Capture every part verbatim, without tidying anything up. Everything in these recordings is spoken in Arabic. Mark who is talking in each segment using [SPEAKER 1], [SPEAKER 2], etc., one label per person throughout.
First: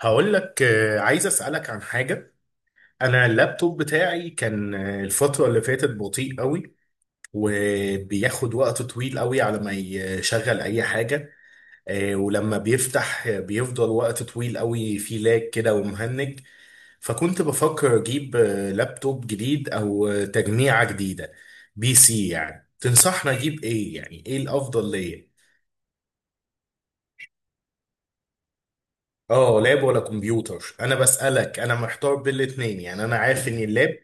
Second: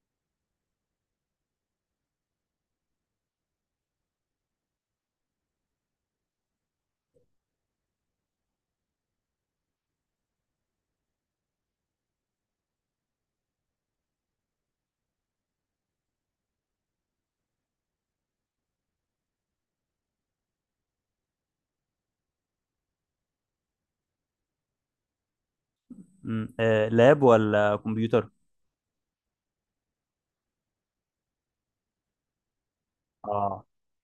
[SPEAKER 1] هقول لك، آه، عايز اسالك عن حاجه. انا اللابتوب بتاعي كان آه، الفتره اللي فاتت بطيء قوي، وبياخد وقت طويل قوي على ما يشغل اي حاجه. آه، ولما بيفتح، آه، بيفضل وقت طويل قوي، فيه لاج كده ومهنج. فكنت بفكر اجيب آه، لابتوب جديد او آه، تجميعه جديده، بي سي. يعني تنصحنا اجيب ايه؟ يعني ايه الافضل ليا؟
[SPEAKER 2] مم. آه، لاب ولا كمبيوتر؟
[SPEAKER 1] اه، لاب ولا كمبيوتر؟ انا بسالك، انا محتار بين الاتنين يعني. انا عارف ان
[SPEAKER 2] اه،
[SPEAKER 1] اللاب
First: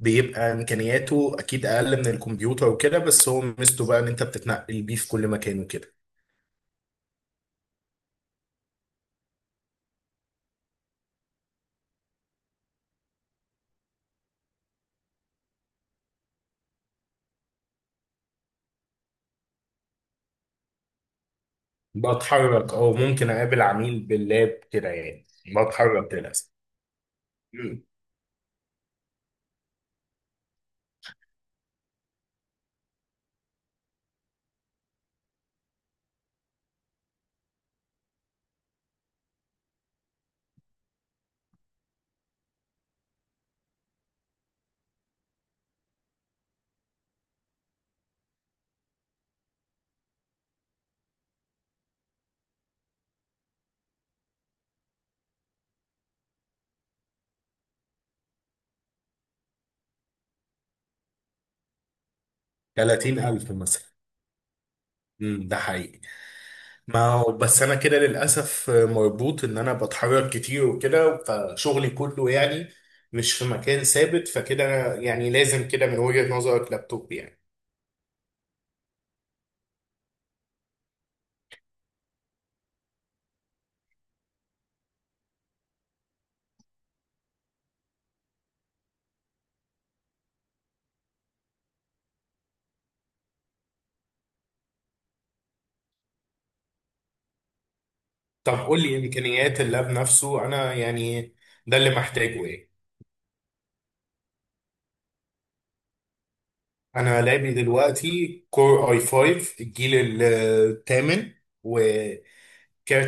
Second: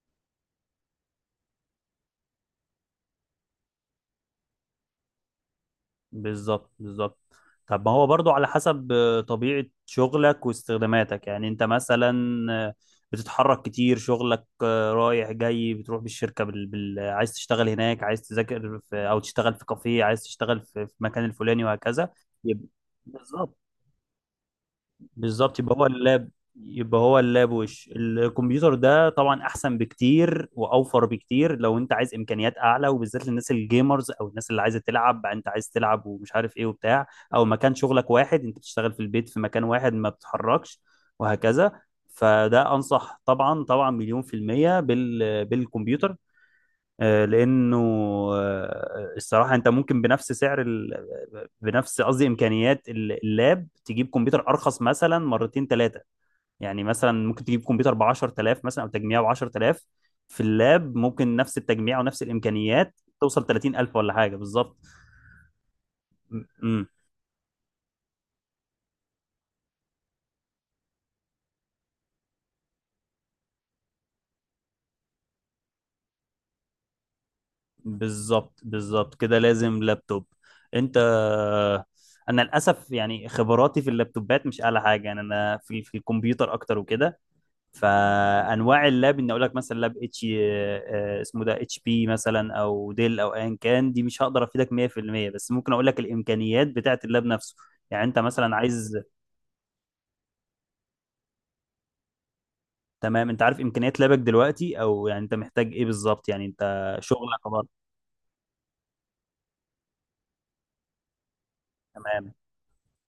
[SPEAKER 1] بيبقى امكانياته اكيد اقل من الكمبيوتر وكده، بس هو ميزته بقى ان انت بتتنقل بيه في كل مكان وكده.
[SPEAKER 2] بالظبط بالظبط. طب ما هو برضو على حسب آه، طبيعة شغلك واستخداماتك. يعني انت مثلا آه، بتتحرك كتير شغلك، آه، رايح جاي، بتروح بالشركة، بال... بال... عايز تشتغل هناك، عايز تذاكر في... او تشتغل في كافيه، عايز تشتغل في في المكان الفلاني، وهكذا. يبقى
[SPEAKER 1] بتحرك، او ممكن
[SPEAKER 2] بالظبط
[SPEAKER 1] اقابل عميل باللاب كده يعني.
[SPEAKER 2] بالظبط، يبقى هو
[SPEAKER 1] بتحرك
[SPEAKER 2] اللاب.
[SPEAKER 1] للاسف.
[SPEAKER 2] يبقى هو اللاب
[SPEAKER 1] مم.
[SPEAKER 2] وش الكمبيوتر ده طبعا احسن بكتير واوفر بكتير، لو انت عايز امكانيات اعلى، وبالذات للناس الجيمرز او الناس اللي عايزه تلعب، انت عايز تلعب ومش عارف ايه وبتاع. او مكان شغلك واحد، انت بتشتغل في البيت في مكان واحد ما بتتحركش وهكذا. فده انصح طبعا طبعا مليون في المية بال بالكمبيوتر. آه، لانه آه، الصراحه، انت ممكن بنفس سعر ال... بنفس، قصدي امكانيات ال- اللاب، تجيب كمبيوتر ارخص مثلا مرتين ثلاثه. يعني مثلا ممكن تجيب كمبيوتر ب عشرة آلاف مثلا، او تجميع ب عشرة آلاف. في اللاب ممكن نفس التجميع ونفس الامكانيات توصل
[SPEAKER 1] ثلاثين الف مثلا.
[SPEAKER 2] تلاتين الف ولا حاجه بالظبط.
[SPEAKER 1] مم، ده حقيقي.
[SPEAKER 2] امم.
[SPEAKER 1] ما هو بس انا كده للاسف مربوط ان انا بتحرك كتير وكده، فشغلي كله يعني مش في مكان ثابت، فكده أنا يعني لازم كده من وجهة نظرك لابتوب يعني.
[SPEAKER 2] بالظبط بالظبط، كده لازم لابتوب. انت، انا للاسف يعني خبراتي في اللابتوبات مش اعلى حاجه، يعني انا في في الكمبيوتر اكتر وكده. فانواع اللاب ان اقول لك مثلا، لاب اتش، اسمه ده اتش بي مثلا او ديل او ايا كان، دي مش هقدر افيدك مية في المية، بس ممكن اقول لك الامكانيات بتاعه اللاب نفسه. يعني انت
[SPEAKER 1] طب
[SPEAKER 2] مثلا
[SPEAKER 1] قول
[SPEAKER 2] عايز،
[SPEAKER 1] لي امكانيات اللاب نفسه، انا يعني ده اللي محتاجه ايه.
[SPEAKER 2] تمام. انت عارف امكانيات لابك دلوقتي، او يعني انت محتاج ايه بالظبط، يعني انت
[SPEAKER 1] انا
[SPEAKER 2] شغلك
[SPEAKER 1] لعبي
[SPEAKER 2] عبارة.
[SPEAKER 1] دلوقتي كور اي خمسة الجيل الثامن،
[SPEAKER 2] تمام،
[SPEAKER 1] وكارت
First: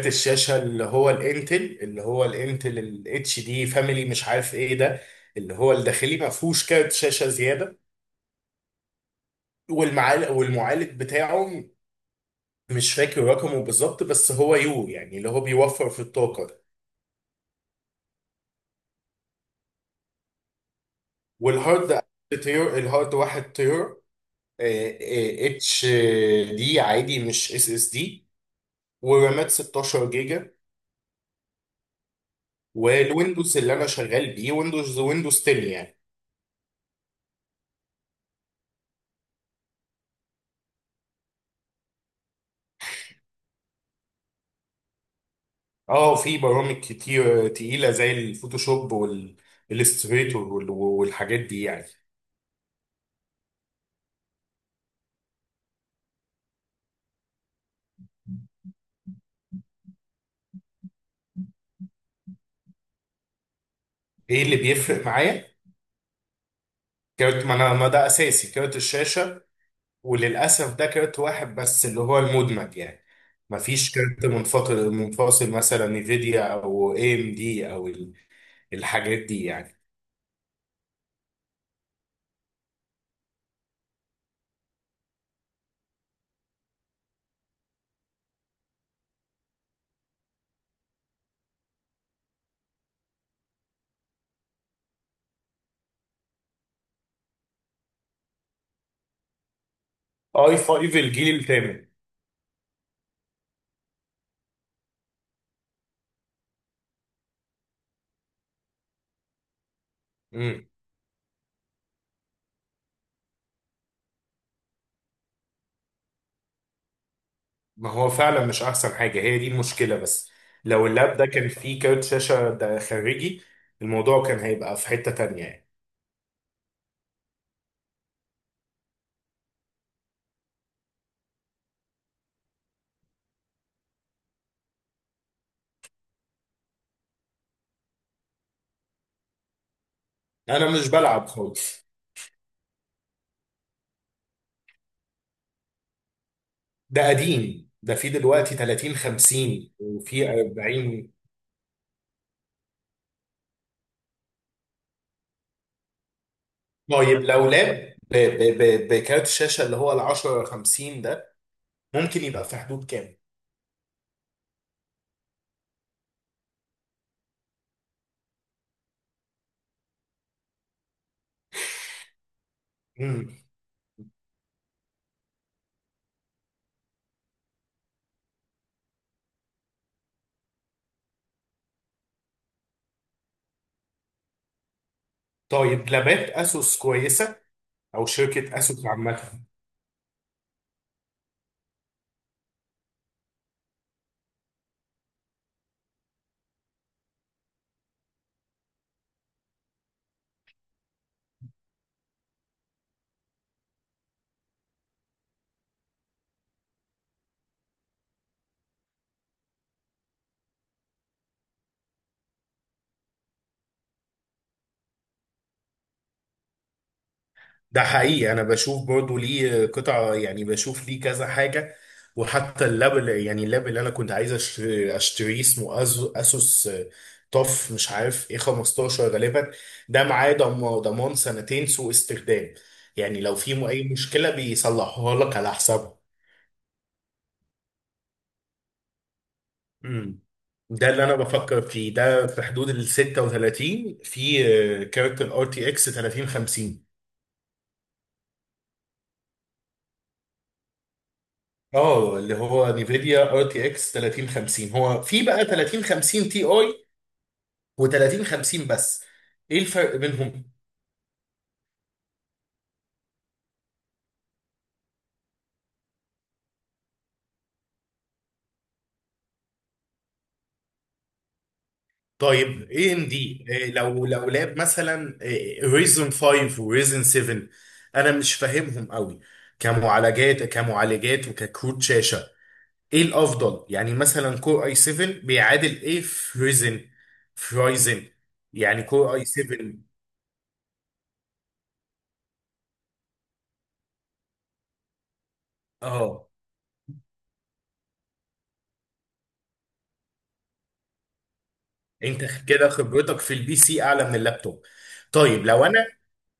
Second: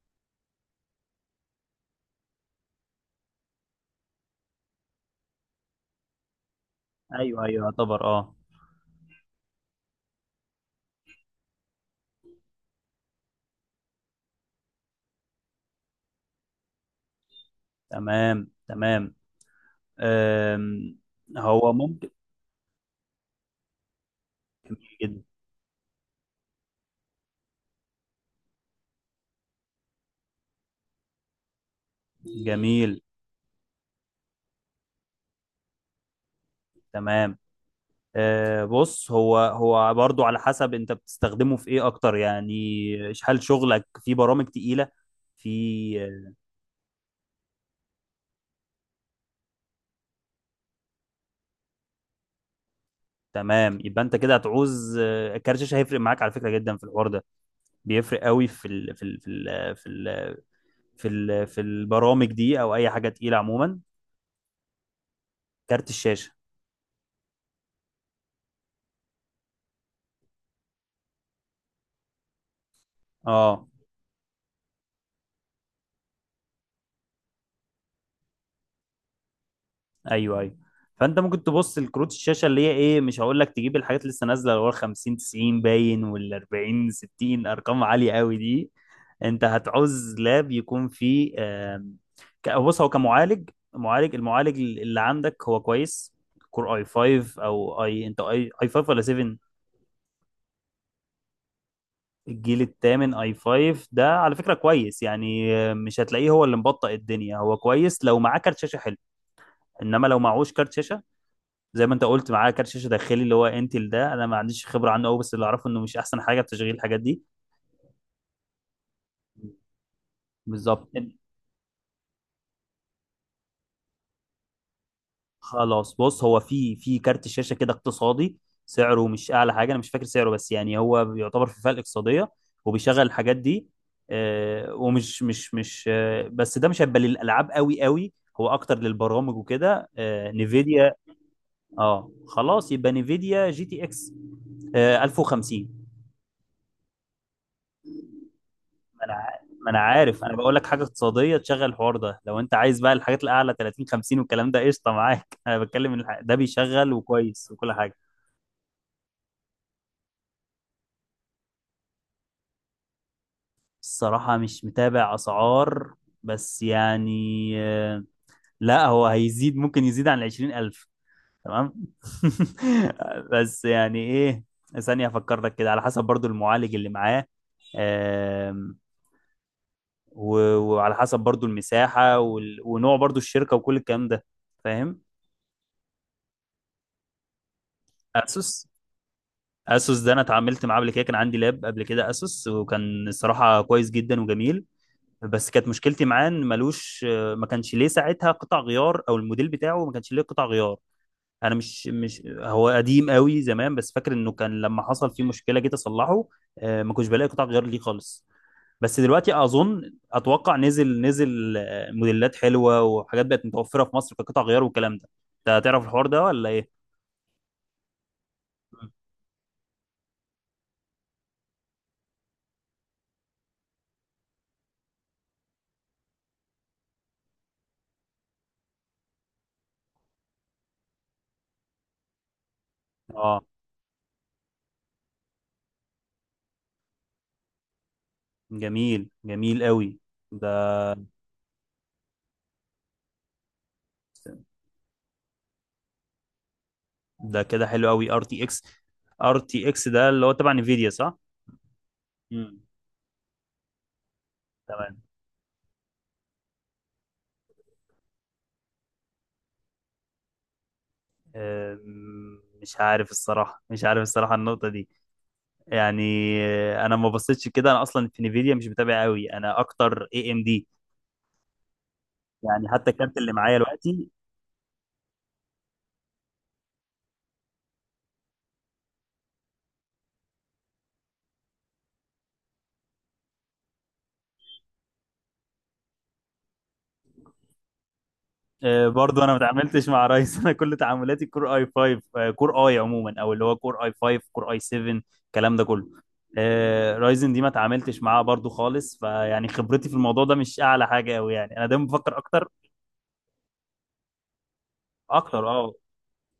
[SPEAKER 1] الشاشه اللي هو الانتل، اللي هو الانتل الاتش دي فاميلي مش عارف ايه ده، اللي هو الداخلي، ما فيهوش كارت شاشه
[SPEAKER 2] ايوه ايوه،
[SPEAKER 1] زياده.
[SPEAKER 2] يعتبر اه.
[SPEAKER 1] والمعالج والمعالج بتاعه مش فاكر رقمه بالظبط، بس هو يو يعني اللي هو بيوفر في الطاقه ده.
[SPEAKER 2] تمام تمام. أم، هو
[SPEAKER 1] والهارد
[SPEAKER 2] ممكن
[SPEAKER 1] تير الهارد واحد تير
[SPEAKER 2] جدا.
[SPEAKER 1] اتش دي عادي مش اس اس دي، ورامات ستة عشر جيجا.
[SPEAKER 2] جميل.
[SPEAKER 1] والويندوز اللي انا شغال بيه ويندوز ويندوز عشرة يعني.
[SPEAKER 2] تمام. آه، بص، هو هو برضو على حسب انت بتستخدمه في ايه اكتر. يعني هل شغلك في برامج تقيلة؟ في
[SPEAKER 1] اه،
[SPEAKER 2] آه،
[SPEAKER 1] في برامج كتير تقيله زي الفوتوشوب والالستريتور والحاجات دي يعني.
[SPEAKER 2] تمام، يبقى انت كده هتعوز آه، كارت شاشة، هيفرق معاك على فكرة جدا في الحوار ده. بيفرق قوي في ال في ال في ال في ال في ال في البرامج دي، او اي حاجة تقيلة عموما.
[SPEAKER 1] ايه اللي بيفرق معايا؟
[SPEAKER 2] كارت الشاشة.
[SPEAKER 1] كارت، ما انا ما ده اساسي كارت الشاشه. وللاسف ده كارت واحد بس اللي هو المدمج يعني، ما
[SPEAKER 2] اه،
[SPEAKER 1] فيش كارت منفصل، منفصل مثلا نفيديا او اي ام دي او ال- الحاجات دي يعني.
[SPEAKER 2] ايوه ايوه. فانت ممكن تبص لكروت الشاشه، اللي هي ايه، مش هقول لك تجيب الحاجات اللي لسه نازله، اللي هو خمسين تسعين باين، وال اربعين ستين، ارقام عاليه قوي دي. انت هتعوز لاب يكون فيه آم، ك- بص، هو كمعالج، معالج، المعالج اللي عندك هو كويس. كور اي خمسة، او اي، انت اي اي خمسة ولا سبعة؟
[SPEAKER 1] اي خمسة الجيل الثامن.
[SPEAKER 2] الجيل الثامن اي خمسة، ده على فكره كويس. يعني آه، مش هتلاقيه هو اللي مبطئ الدنيا، هو كويس لو معاه كارت شاشه حلو. انما لو معهوش كارت شاشه، زي ما انت قلت معاه كارت شاشه داخلي اللي هو انتل ده، انا ما عنديش خبره عنه قوي، بس اللي اعرفه انه مش احسن حاجه في تشغيل الحاجات دي.
[SPEAKER 1] ما هو فعلا مش احسن حاجه، هي دي المشكله بس. لو
[SPEAKER 2] بالظبط.
[SPEAKER 1] اللاب ده كان فيه كارت شاشه ده خارجي، الموضوع كان هيبقى في حته تانية يعني.
[SPEAKER 2] خلاص، بص، هو في في كارت شاشه كده اقتصادي، سعره مش اعلى حاجه، انا مش فاكر سعره، بس يعني هو بيعتبر في فئه الاقتصاديه، وبيشغل الحاجات دي. آه، ومش مش مش آه، بس ده مش هيبقى للالعاب قوي قوي، هو اكتر للبرامج وكده. آه،
[SPEAKER 1] انا مش
[SPEAKER 2] نيفيديا.
[SPEAKER 1] بلعب خالص.
[SPEAKER 2] اه خلاص، يبقى نيفيديا جي تي اكس آه، الف وخمسين.
[SPEAKER 1] ده قديم، ده فيه دلوقتي تلاتين
[SPEAKER 2] انا ع- ما
[SPEAKER 1] خمسين
[SPEAKER 2] انا عارف،
[SPEAKER 1] وفيه
[SPEAKER 2] انا بقول لك حاجه
[SPEAKER 1] اربعين.
[SPEAKER 2] اقتصاديه تشغل الحوار ده. لو انت عايز بقى الحاجات الاعلى ثلاثين خمسين والكلام ده، قشطه معاك. انا بتكلم إن الح- ده بيشغل
[SPEAKER 1] طيب لو
[SPEAKER 2] وكويس وكل حاجه.
[SPEAKER 1] لاب ب- ب- ب- بكارت الشاشه اللي هو ال عشرة خمسين ده، ممكن يبقى في حدود كام؟
[SPEAKER 2] الصراحه مش متابع اسعار، بس يعني آه، لا، هو هيزيد، ممكن يزيد عن عشرين الف. تمام.
[SPEAKER 1] مم.
[SPEAKER 2] بس يعني ايه. ثانيه افكر لك كده، على حسب برضو المعالج اللي معاه. آم، و- وعلى حسب برضو المساحه، وال- ونوع برضو الشركه وكل الكلام ده. فاهم.
[SPEAKER 1] طيب لابات اسوس كويسه؟ او شركه
[SPEAKER 2] اسوس.
[SPEAKER 1] اسوس عامه؟
[SPEAKER 2] اسوس ده انا اتعاملت معاه قبل كده، كان عندي لاب قبل كده اسوس، وكان الصراحه كويس جدا وجميل. بس كانت مشكلتي معاه ان ملوش، ما كانش ليه ساعتها قطع غيار، او الموديل بتاعه ما كانش ليه قطع غيار. انا مش، مش هو قديم قوي زمان، بس فاكر انه كان لما حصل فيه مشكله جيت اصلحه، آه، ما كنتش بلاقي قطع غيار ليه خالص. بس دلوقتي اظن اتوقع نزل نزل آه، موديلات حلوه، وحاجات بقت متوفره في مصر كقطع غيار والكلام ده. انت هتعرف الحوار ده ولا ايه؟
[SPEAKER 1] ده حقيقي، انا بشوف برضو ليه قطع يعني، بشوف ليه كذا حاجه. وحتى اللاب اللي- يعني اللاب اللي انا كنت عايز أش- اشتريه، اسمه أز- اسوس طف مش عارف ايه خمستاشر غالبا. ده معاه ضم- ضمان سنتين سوء استخدام، يعني لو
[SPEAKER 2] اه،
[SPEAKER 1] في اي مشكله بيصلحوها لك على حسابه.
[SPEAKER 2] جميل جميل قوي.
[SPEAKER 1] امم
[SPEAKER 2] ده.
[SPEAKER 1] ده اللي انا بفكر فيه، ده في حدود ال ستة وتلاتين، في آه، كارت الار تي اكس تلاتين خمسين.
[SPEAKER 2] ده كده حلو قوي. ار تي اكس. ار تي اكس ده اللي هو تبع انفيديا، صح؟
[SPEAKER 1] اه، اللي
[SPEAKER 2] مم.
[SPEAKER 1] هو نيفيديا ار تي اكس تلاتين خمسين،
[SPEAKER 2] تمام.
[SPEAKER 1] هو في بقى تلاتين خمسين تي اي و3050 بس، ايه الفرق بينهم؟
[SPEAKER 2] أم، مش عارف الصراحة مش عارف الصراحة النقطة دي. يعني أه، أنا ما بصيتش كده، أنا أصلا في نيفيديا مش متابع قوي، أنا أكتر اي ام دي. يعني
[SPEAKER 1] طيب
[SPEAKER 2] حتى
[SPEAKER 1] اي ام
[SPEAKER 2] الكارت اللي
[SPEAKER 1] دي،
[SPEAKER 2] معايا
[SPEAKER 1] لو
[SPEAKER 2] دلوقتي.
[SPEAKER 1] لو لاب مثلا ريزن خمسة وريزن سبعة، انا مش فاهمهم قوي، كمعالجات، كمعالجات وككروت شاشه. ايه الافضل؟ يعني مثلا كور اي سبعة بيعادل ايه في ريزن، في رايزن يعني
[SPEAKER 2] آه،
[SPEAKER 1] كور
[SPEAKER 2] برضو
[SPEAKER 1] اي
[SPEAKER 2] انا ما
[SPEAKER 1] سبعة.
[SPEAKER 2] اتعاملتش مع رايز انا كل تعاملاتي كور اي خمسة، آه، كور اي عموما، او اللي هو كور اي خمسة كور اي سبعة، الكلام ده كله.
[SPEAKER 1] اه،
[SPEAKER 2] آه، رايزن دي ما اتعاملتش معاها برضو خالص، فيعني خبرتي في الموضوع ده مش اعلى حاجه قوي، يعني انا دايما بفكر
[SPEAKER 1] انت
[SPEAKER 2] اكتر.
[SPEAKER 1] كده خبرتك في البي سي اعلى من اللابتوب.
[SPEAKER 2] اكتر،
[SPEAKER 1] طيب لو
[SPEAKER 2] اه.
[SPEAKER 1] انا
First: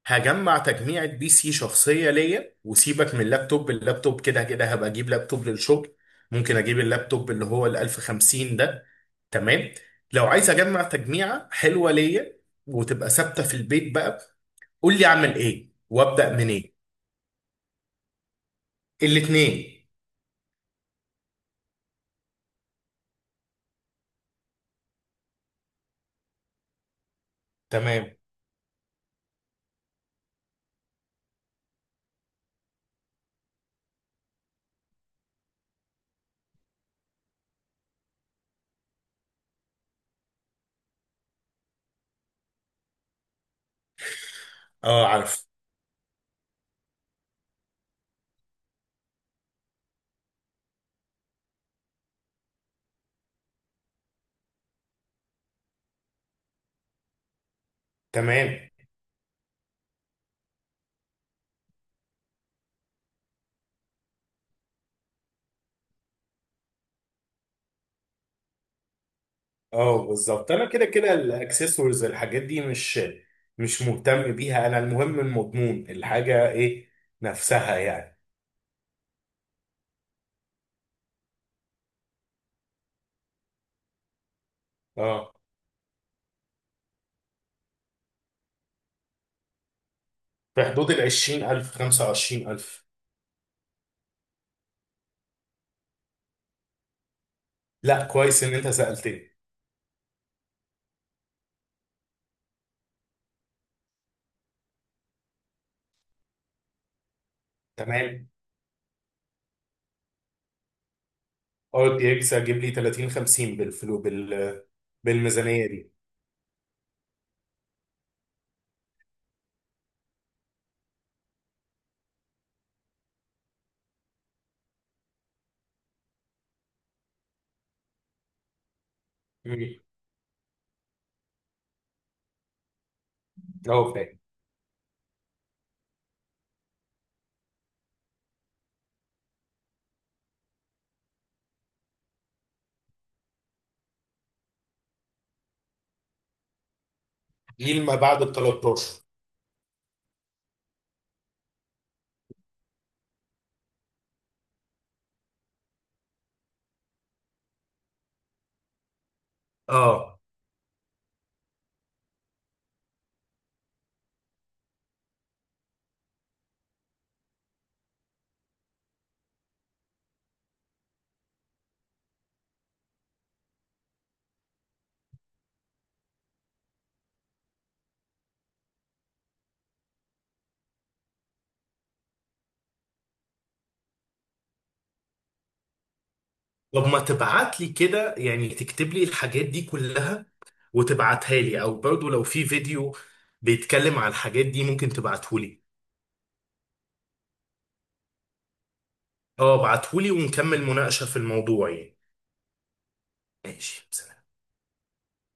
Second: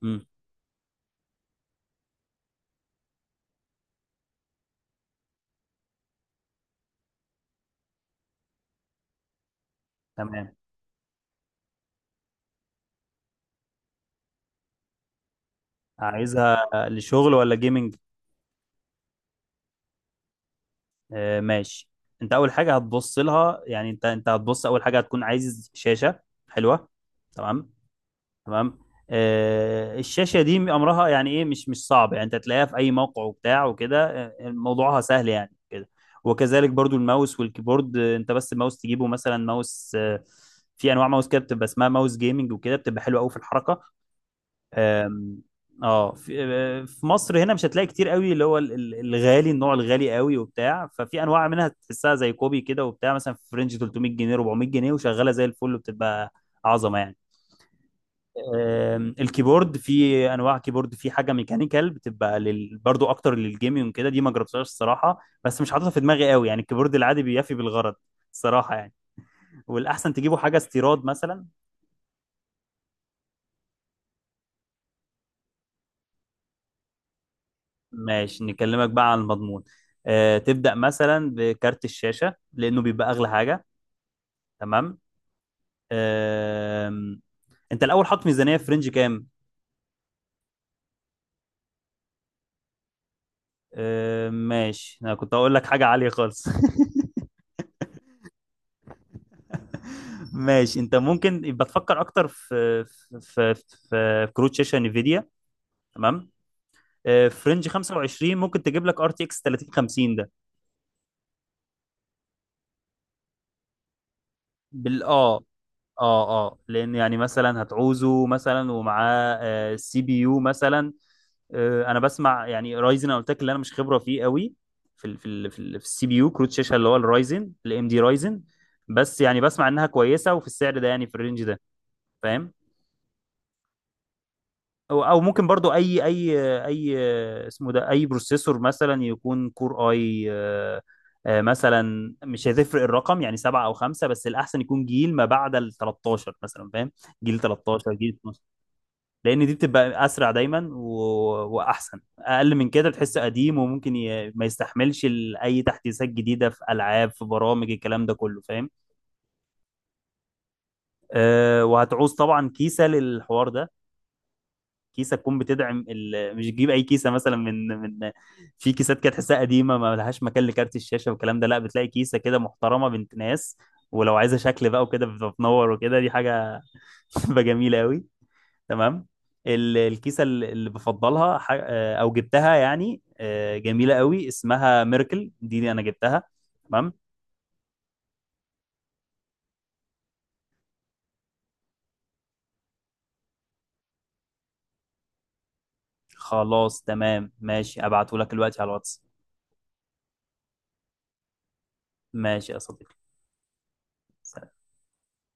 [SPEAKER 2] امم.
[SPEAKER 1] هجمع تجميعة بي سي شخصية ليا، وسيبك من اللابتوب، اللابتوب كده كده هبقى اجيب لابتوب للشغل. ممكن اجيب اللابتوب اللي هو ال الف وخمسين ده. تمام. لو عايز
[SPEAKER 2] تمام.
[SPEAKER 1] اجمع تجميعة حلوة ليا، وتبقى ثابتة في البيت بقى، قول لي اعمل ايه وابدأ
[SPEAKER 2] عايزها
[SPEAKER 1] منين.
[SPEAKER 2] لشغل ولا جيمنج؟
[SPEAKER 1] الاتنين.
[SPEAKER 2] آه، ماشي. انت اول حاجه هتبص لها، يعني انت انت هتبص اول حاجه، هتكون عايز شاشه حلوه. تمام.
[SPEAKER 1] تمام.
[SPEAKER 2] تمام. آه، الشاشه دي امرها يعني ايه، مش مش صعب. يعني انت تلاقيها في اي موقع وبتاع وكده. آه، موضوعها سهل يعني كده. وكذلك برضو الماوس والكيبورد. آه، انت بس الماوس تجيبه، مثلا ماوس، آه، في انواع ماوس كده بتبقى اسمها ماوس جيمنج وكده، بتبقى حلوه قوي في الحركه.
[SPEAKER 1] اه،
[SPEAKER 2] آم،
[SPEAKER 1] عارف.
[SPEAKER 2] اه، في آه، في مصر هنا مش هتلاقي كتير قوي، اللي هو ال- ال- الغالي، النوع الغالي قوي وبتاع، ففي انواع منها تحسها زي كوبي كده وبتاع، مثلا في رينج تلتمية جنيه، اربعمية جنيه، وشغاله زي الفل، وبتبقى عظمه يعني.
[SPEAKER 1] تمام.
[SPEAKER 2] آم، الكيبورد، في انواع كيبورد، في حاجه ميكانيكال بتبقى لل... برضو اكتر للجيمنج كده، دي ما جربتهاش الصراحه، بس مش حاططها في دماغي قوي، يعني الكيبورد العادي بيفي بالغرض الصراحه يعني.
[SPEAKER 1] اه
[SPEAKER 2] والاحسن تجيبوا
[SPEAKER 1] بالظبط،
[SPEAKER 2] حاجه
[SPEAKER 1] انا كده
[SPEAKER 2] استيراد
[SPEAKER 1] كده
[SPEAKER 2] مثلا.
[SPEAKER 1] الاكسسوارز الحاجات دي مش مش مهتم بيها، انا المهم المضمون الحاجه ايه نفسها يعني.
[SPEAKER 2] ماشي، نكلمك بقى عن المضمون. آه، تبدا مثلا بكارت الشاشه لانه بيبقى اغلى حاجه. تمام.
[SPEAKER 1] اه،
[SPEAKER 2] آم، انت الاول حاطط ميزانيه في رينج كام؟
[SPEAKER 1] في حدود ال عشرين الف خمسة وعشرين الف.
[SPEAKER 2] آم، ماشي، انا كنت هقول لك حاجه عاليه خالص.
[SPEAKER 1] لا، كويس ان انت سالتني.
[SPEAKER 2] ماشي، انت ممكن يبقى تفكر اكتر في في في, في كروت شاشه نفيديا. تمام. آه، في رينج
[SPEAKER 1] تمام.
[SPEAKER 2] خمسة وعشرين ممكن تجيب لك ار تي اكس ثلاثين خمسين ده.
[SPEAKER 1] ار تي اكس هجيب لي تلاتين خمسين بالفلو، بال
[SPEAKER 2] بال اه
[SPEAKER 1] بالميزانيه دي.
[SPEAKER 2] اه اه لان يعني مثلا هتعوزه مثلا ومعاه آه، سي بي يو مثلا. آه، انا بسمع يعني رايزن، انا قلت لك اللي انا مش خبره فيه قوي، في ال في ال في السي بي يو كروت شاشه، اللي هو الرايزن الام دي رايزن. بس يعني بسمع
[SPEAKER 1] مم.
[SPEAKER 2] انها كويسه، وفي السعر ده يعني في الرينج ده. فاهم.
[SPEAKER 1] اه، فاهم.
[SPEAKER 2] او أو ممكن برضو اي، اي اي آه، اسمه ده اي بروسيسور، مثلا يكون كور اي، آه، آه، مثلا مش هتفرق الرقم يعني سبعة او خمسة، بس الاحسن يكون جيل ما بعد ال ثلاثة عشر مثلا، فاهم؟ جيل
[SPEAKER 1] جيل
[SPEAKER 2] تلتاشر،
[SPEAKER 1] ما
[SPEAKER 2] جيل
[SPEAKER 1] بعد ال
[SPEAKER 2] اتناشر.
[SPEAKER 1] تلتاشر.
[SPEAKER 2] لان دي بتبقى اسرع دايما و... واحسن. اقل من كده تحس قديم، وممكن ي... ما يستحملش ال- اي تحديثات جديدة في العاب، في برامج، الكلام ده كله، فاهم.
[SPEAKER 1] اه.
[SPEAKER 2] أه، وهتعوز طبعا كيسة للحوار ده. كيسه تكون بتدعم ال... مش تجيب اي كيسه مثلا من من، في كيسات كده تحسها قديمه، ما لهاش مكان لكارت الشاشه والكلام ده. لا، بتلاقي كيسه كده محترمه بنت ناس، ولو عايزه شكل بقى وكده بتنور وكده، دي حاجه بتبقى جميله قوي. تمام. ال- الكيسه ال- اللي بفضلها، ح- آه، او جبتها يعني، آه، جميله قوي، اسمها ميركل دي, دي انا جبتها.
[SPEAKER 1] طب
[SPEAKER 2] تمام.
[SPEAKER 1] ما تبعت لي كده، يعني تكتب لي الحاجات دي كلها وتبعتها لي، او برضو لو في فيديو بيتكلم على الحاجات دي ممكن تبعته لي.
[SPEAKER 2] خلاص تمام، ماشي، ابعته لك دلوقتي على الواتس.
[SPEAKER 1] اه، ابعته لي ونكمل مناقشة في الموضوع يعني.
[SPEAKER 2] ماشي يا صديقي.
[SPEAKER 1] ماشي.